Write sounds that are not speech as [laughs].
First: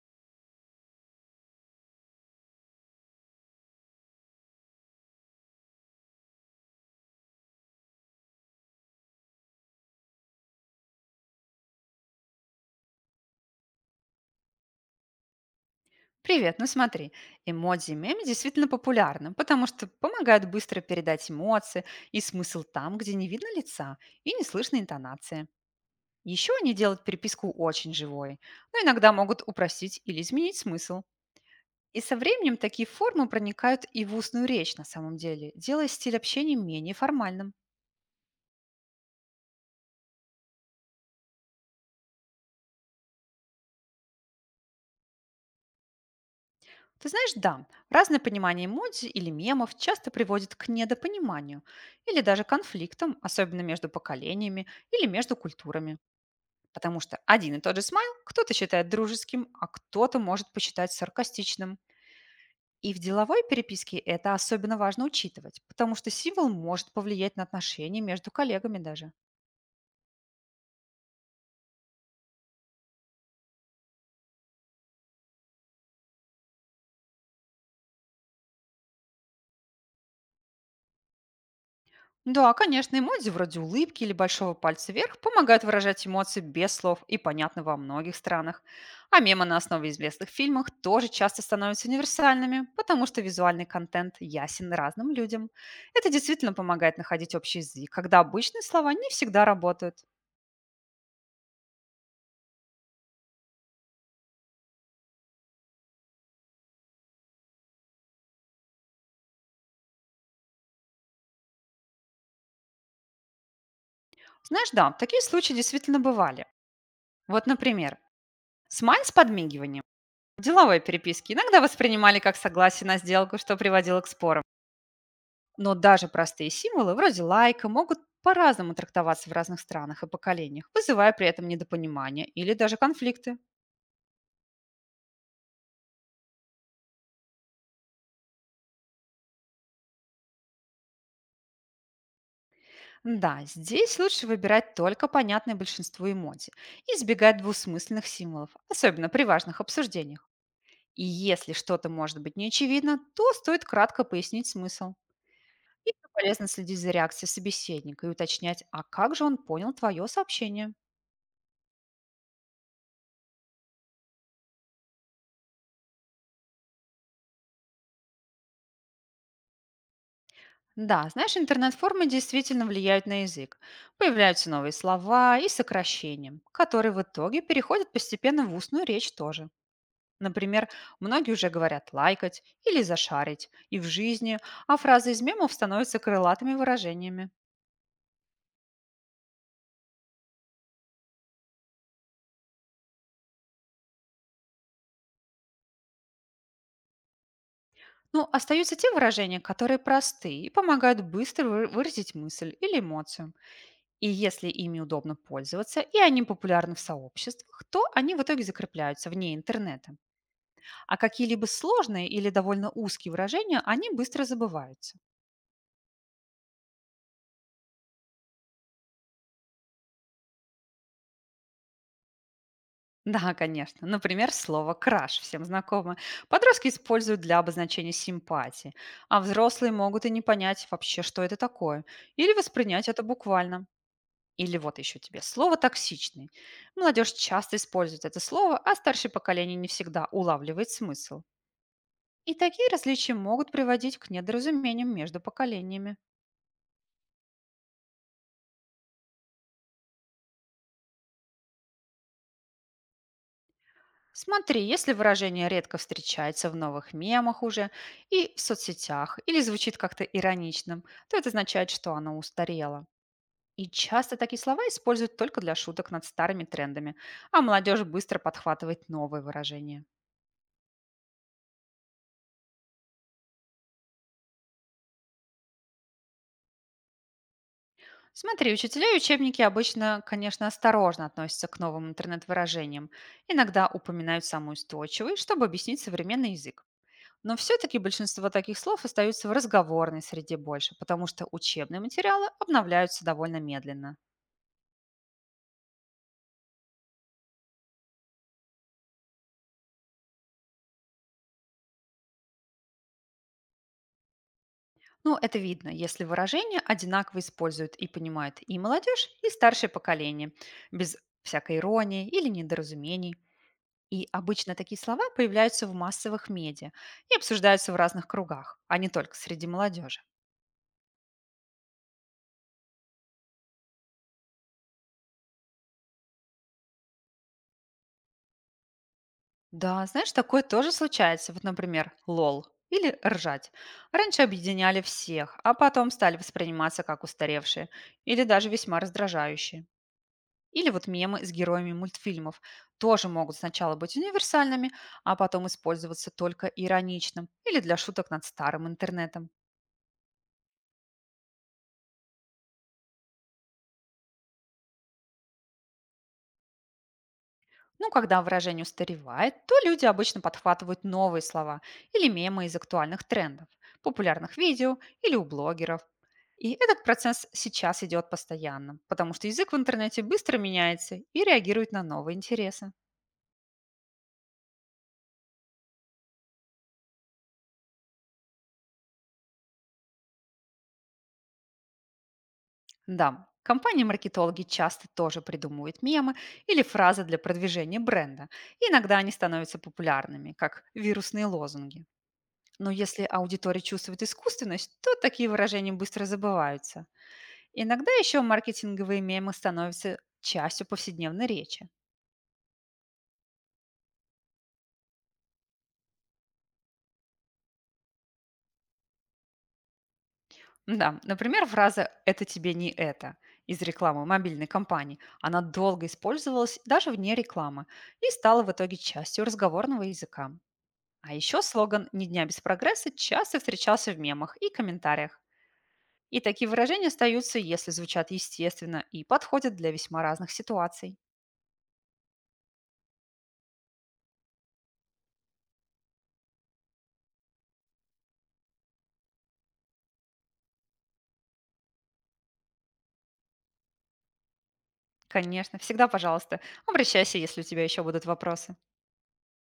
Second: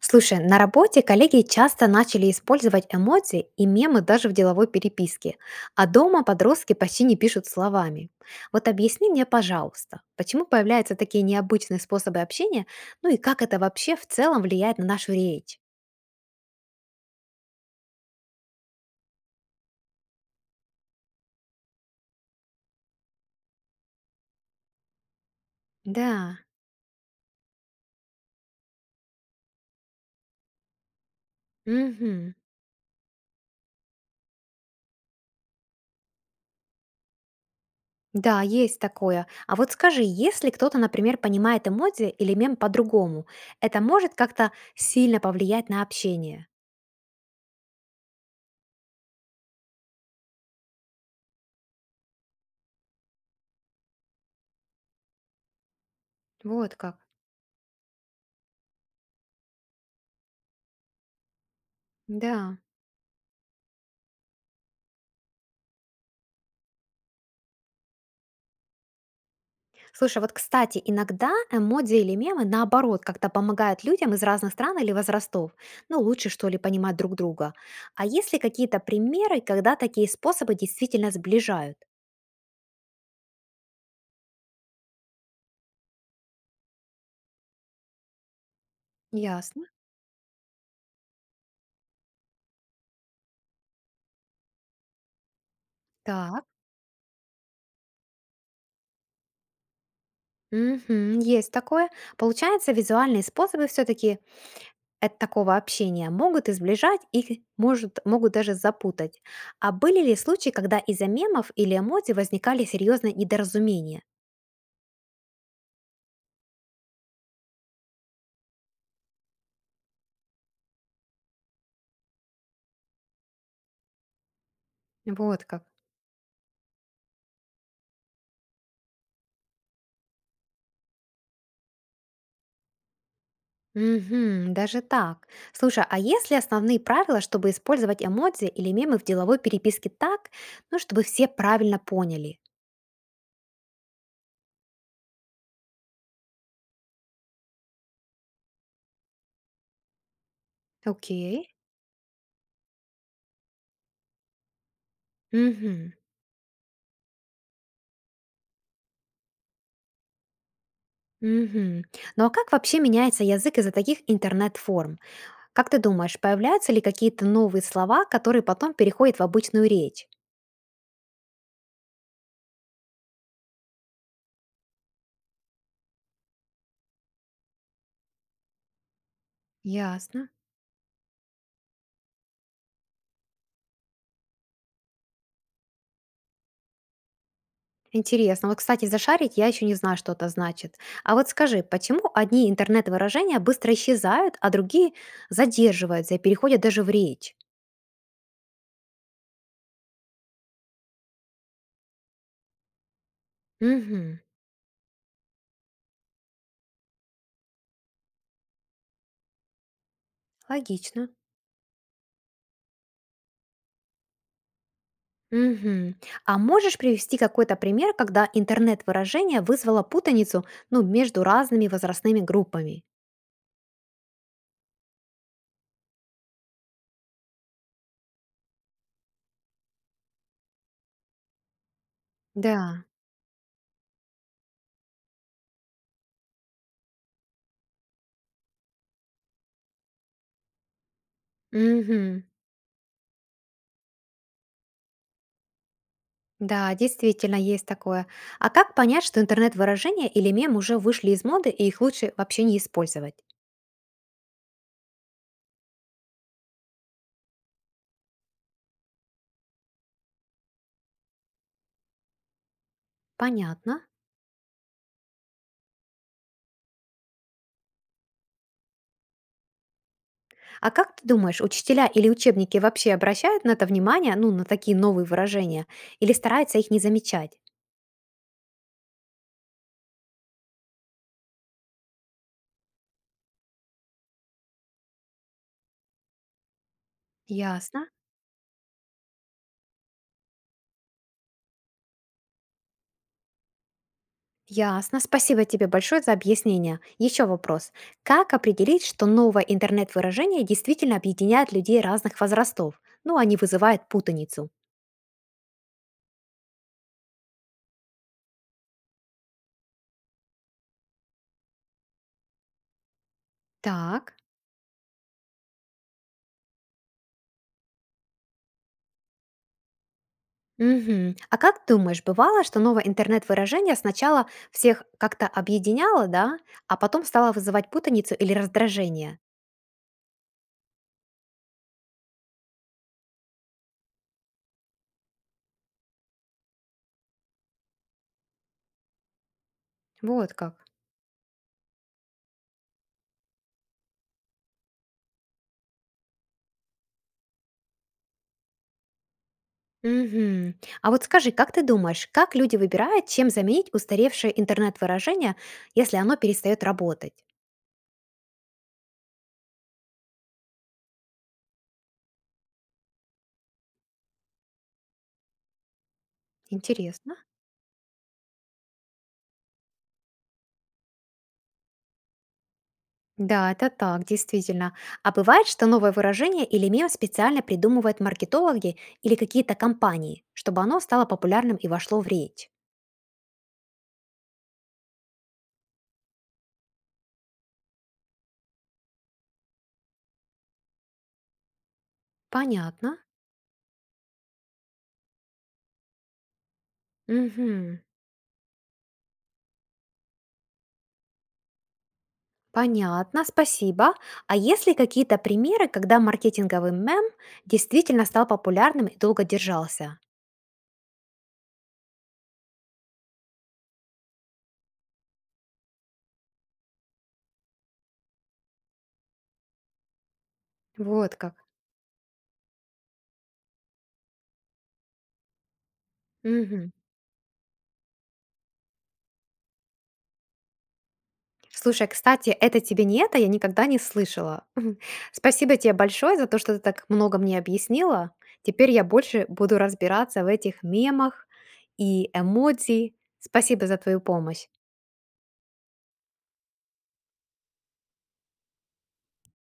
Слушай, на работе коллеги часто начали использовать эмодзи и мемы даже в деловой переписке, а дома подростки почти не пишут словами. Вот объясни мне, пожалуйста, почему появляются такие необычные способы общения, ну и как это вообще в целом влияет на нашу речь? Привет, ну смотри, эмодзи и меми действительно популярны, потому что помогают быстро передать эмоции и смысл там, где не видно лица и не слышно интонации. Да, Еще они делают переписку очень живой, но иногда могут упростить или изменить смысл. И со мгм. временем такие формы проникают и в устную речь на самом деле, делая стиль общения менее формальным. Да, есть такое. А вот скажи, если кто-то, например, понимает эмодзи или мем по-другому, это может как-то сильно повлиять на общение? Ты знаешь, да, разное понимание эмодзи или мемов часто приводит к недопониманию или даже конфликтам, особенно между поколениями или между культурами. Вот как. Потому что один и тот же смайл кто-то считает дружеским, а кто-то может посчитать саркастичным. Да. И в деловой переписке это особенно важно учитывать, потому что символ может повлиять на отношения между коллегами даже. Слушай, вот, кстати, иногда эмодзи или мемы, наоборот, как-то помогают людям из разных стран или возрастов. Ну, лучше, что ли, понимать друг друга. А есть ли какие-то примеры, когда такие способы действительно сближают? Да, конечно, эмодзи вроде улыбки или большого пальца вверх помогают выражать эмоции без слов и понятно во многих странах. А мемы на Ясно. основе известных фильмов тоже часто становятся универсальными, потому что визуальный контент ясен разным людям. Это Так. действительно помогает находить общий язык, когда обычные слова не всегда работают. Мгм, есть такое. Получается, визуальные способы все-таки от такого общения могут и сближать, и могут даже запутать. А были ли случаи, когда из-за мемов или эмодзи возникали серьезные недоразумения? Знаешь, да, такие случаи действительно бывали. Вот, например, смаль с подмигиванием. Деловые переписки иногда воспринимали как согласие на сделку, что приводило к спорам. Вот как. Но даже простые символы, вроде лайка, могут по-разному трактоваться в разных странах и поколениях, вызывая при этом недопонимание или даже конфликты. Мгм, даже так. Слушай, а есть ли основные правила, чтобы использовать эмодзи или мемы в деловой переписке так, ну, чтобы все правильно поняли? Да, здесь лучше выбирать только понятные большинству эмодзи и избегать двусмысленных символов, особенно при важных обсуждениях. И Окей. если что-то может быть неочевидно, то стоит кратко пояснить смысл. Угу. И ещё полезно следить за реакцией собеседника и уточнять, а как же он понял твое сообщение. Угу. Ну а как вообще меняется язык из-за таких интернет-форм? Как ты думаешь, появляются ли какие-то новые слова, которые потом переходят в обычную речь? Да, знаешь, интернет-формы действительно влияют на язык. Появляются новые слова и сокращения, которые в итоге переходят постепенно в устную речь тоже. Ясно. Например, многие уже говорят «лайкать» или «зашарить» и в жизни, а фразы из мемов становятся крылатыми выражениями. Интересно. Вот, кстати, зашарить я еще не знаю, что это значит. А вот скажи, почему одни интернет-выражения быстро исчезают, а другие задерживаются и переходят даже в речь? Ну, остаются те выражения, которые просты и помогают быстро выразить мысль или эмоцию. И Мгм. если ими удобно пользоваться, и они популярны в сообществах, то они в итоге закрепляются вне интернета. А Логично. какие-либо сложные или довольно узкие выражения, они быстро забываются. [laughs] Мгм. А можешь привести какой-то пример, когда интернет-выражение вызвало путаницу, ну, между разными возрастными группами? Да, конечно. Например, слово «краш» всем знакомо. Подростки используют для обозначения симпатии, а взрослые могут и не понять вообще, что это такое, или Да. воспринять это буквально. Или вот еще тебе слово «токсичный». Молодежь часто использует это слово, а старшее поколение не всегда улавливает смысл. Мгм. И такие различия могут приводить к недоразумениям между поколениями. Да, действительно есть такое. А как понять, что интернет-выражения или мем уже вышли из моды и их лучше вообще не использовать? Смотри, если выражение редко встречается в новых мемах уже и в соцсетях, или звучит как-то ироничным, то это означает, что оно устарело. И Понятно. часто такие слова используют только для шуток над старыми трендами, а молодежь быстро подхватывает новые выражения. А как ты думаешь, учителя или учебники вообще обращают на это внимание, ну, на такие новые выражения, или стараются их не замечать? Смотри, учителя и учебники обычно, конечно, осторожно относятся к новым интернет-выражениям, иногда упоминают самые устойчивые, чтобы объяснить современный язык. Но все-таки Ясно. большинство таких слов остаются в разговорной среде больше, потому что учебные материалы обновляются довольно медленно. Ясно. Спасибо тебе большое за объяснение. Еще вопрос. Как определить, что новое интернет-выражение действительно объединяет людей разных возрастов? Ну, они вызывают путаницу. Ну, это видно, если выражения одинаково используют и понимают и молодежь, и старшее поколение, без всякой иронии или недоразумений. И Так. обычно такие слова появляются в массовых медиа и обсуждаются в разных кругах, а не только среди молодежи. Мгм. А как думаешь, бывало, что новое интернет-выражение сначала всех как-то объединяло, да, а потом стало вызывать путаницу или раздражение? Да, знаешь, такое тоже случается. Вот, например, лол или ржать. Раньше объединяли всех, а потом стали восприниматься как устаревшие или даже весьма раздражающие. Вот как. Или вот мемы с героями мультфильмов тоже могут сначала быть универсальными, а потом использоваться только ироничным или для шуток над старым интернетом. Мгм. А вот скажи, как ты думаешь, как люди выбирают, чем заменить устаревшее интернет-выражение, если оно перестает работать? Ну, когда выражение устаревает, то люди обычно подхватывают новые слова или мемы из актуальных трендов, популярных видео или у блогеров. И этот Интересно. процесс сейчас идет постоянно, потому что язык в интернете быстро меняется и реагирует на новые интересы. Да, это так, действительно. А бывает, что новое выражение или мем специально придумывают маркетологи или какие-то компании, чтобы оно стало популярным и вошло в речь. Да, компании-маркетологи часто тоже придумывают мемы или фразы для продвижения бренда. И иногда они становятся популярными, как вирусные лозунги. Но Понятно. если аудитория чувствует искусственность, то такие выражения быстро забываются. Мгм. Иногда еще маркетинговые мемы становятся частью повседневной речи. Понятно, спасибо. А есть ли какие-то примеры, когда маркетинговый мем действительно стал популярным и долго держался? Да, например, фраза «это тебе не это» из рекламы мобильной компании. Она долго использовалась даже вне рекламы и стала в итоге частью разговорного языка. А Вот как. еще слоган «Ни дня без прогресса» часто встречался в мемах и комментариях. И такие Мгм. выражения остаются, если звучат естественно и подходят для весьма разных ситуаций. Слушай, а, кстати, «это тебе не это» я никогда не слышала. [laughs] Спасибо тебе большое за то, что ты так много мне объяснила. Теперь я больше буду разбираться в этих мемах и эмодзи. Спасибо за твою помощь. Конечно, всегда, пожалуйста, обращайся, если у тебя еще будут вопросы.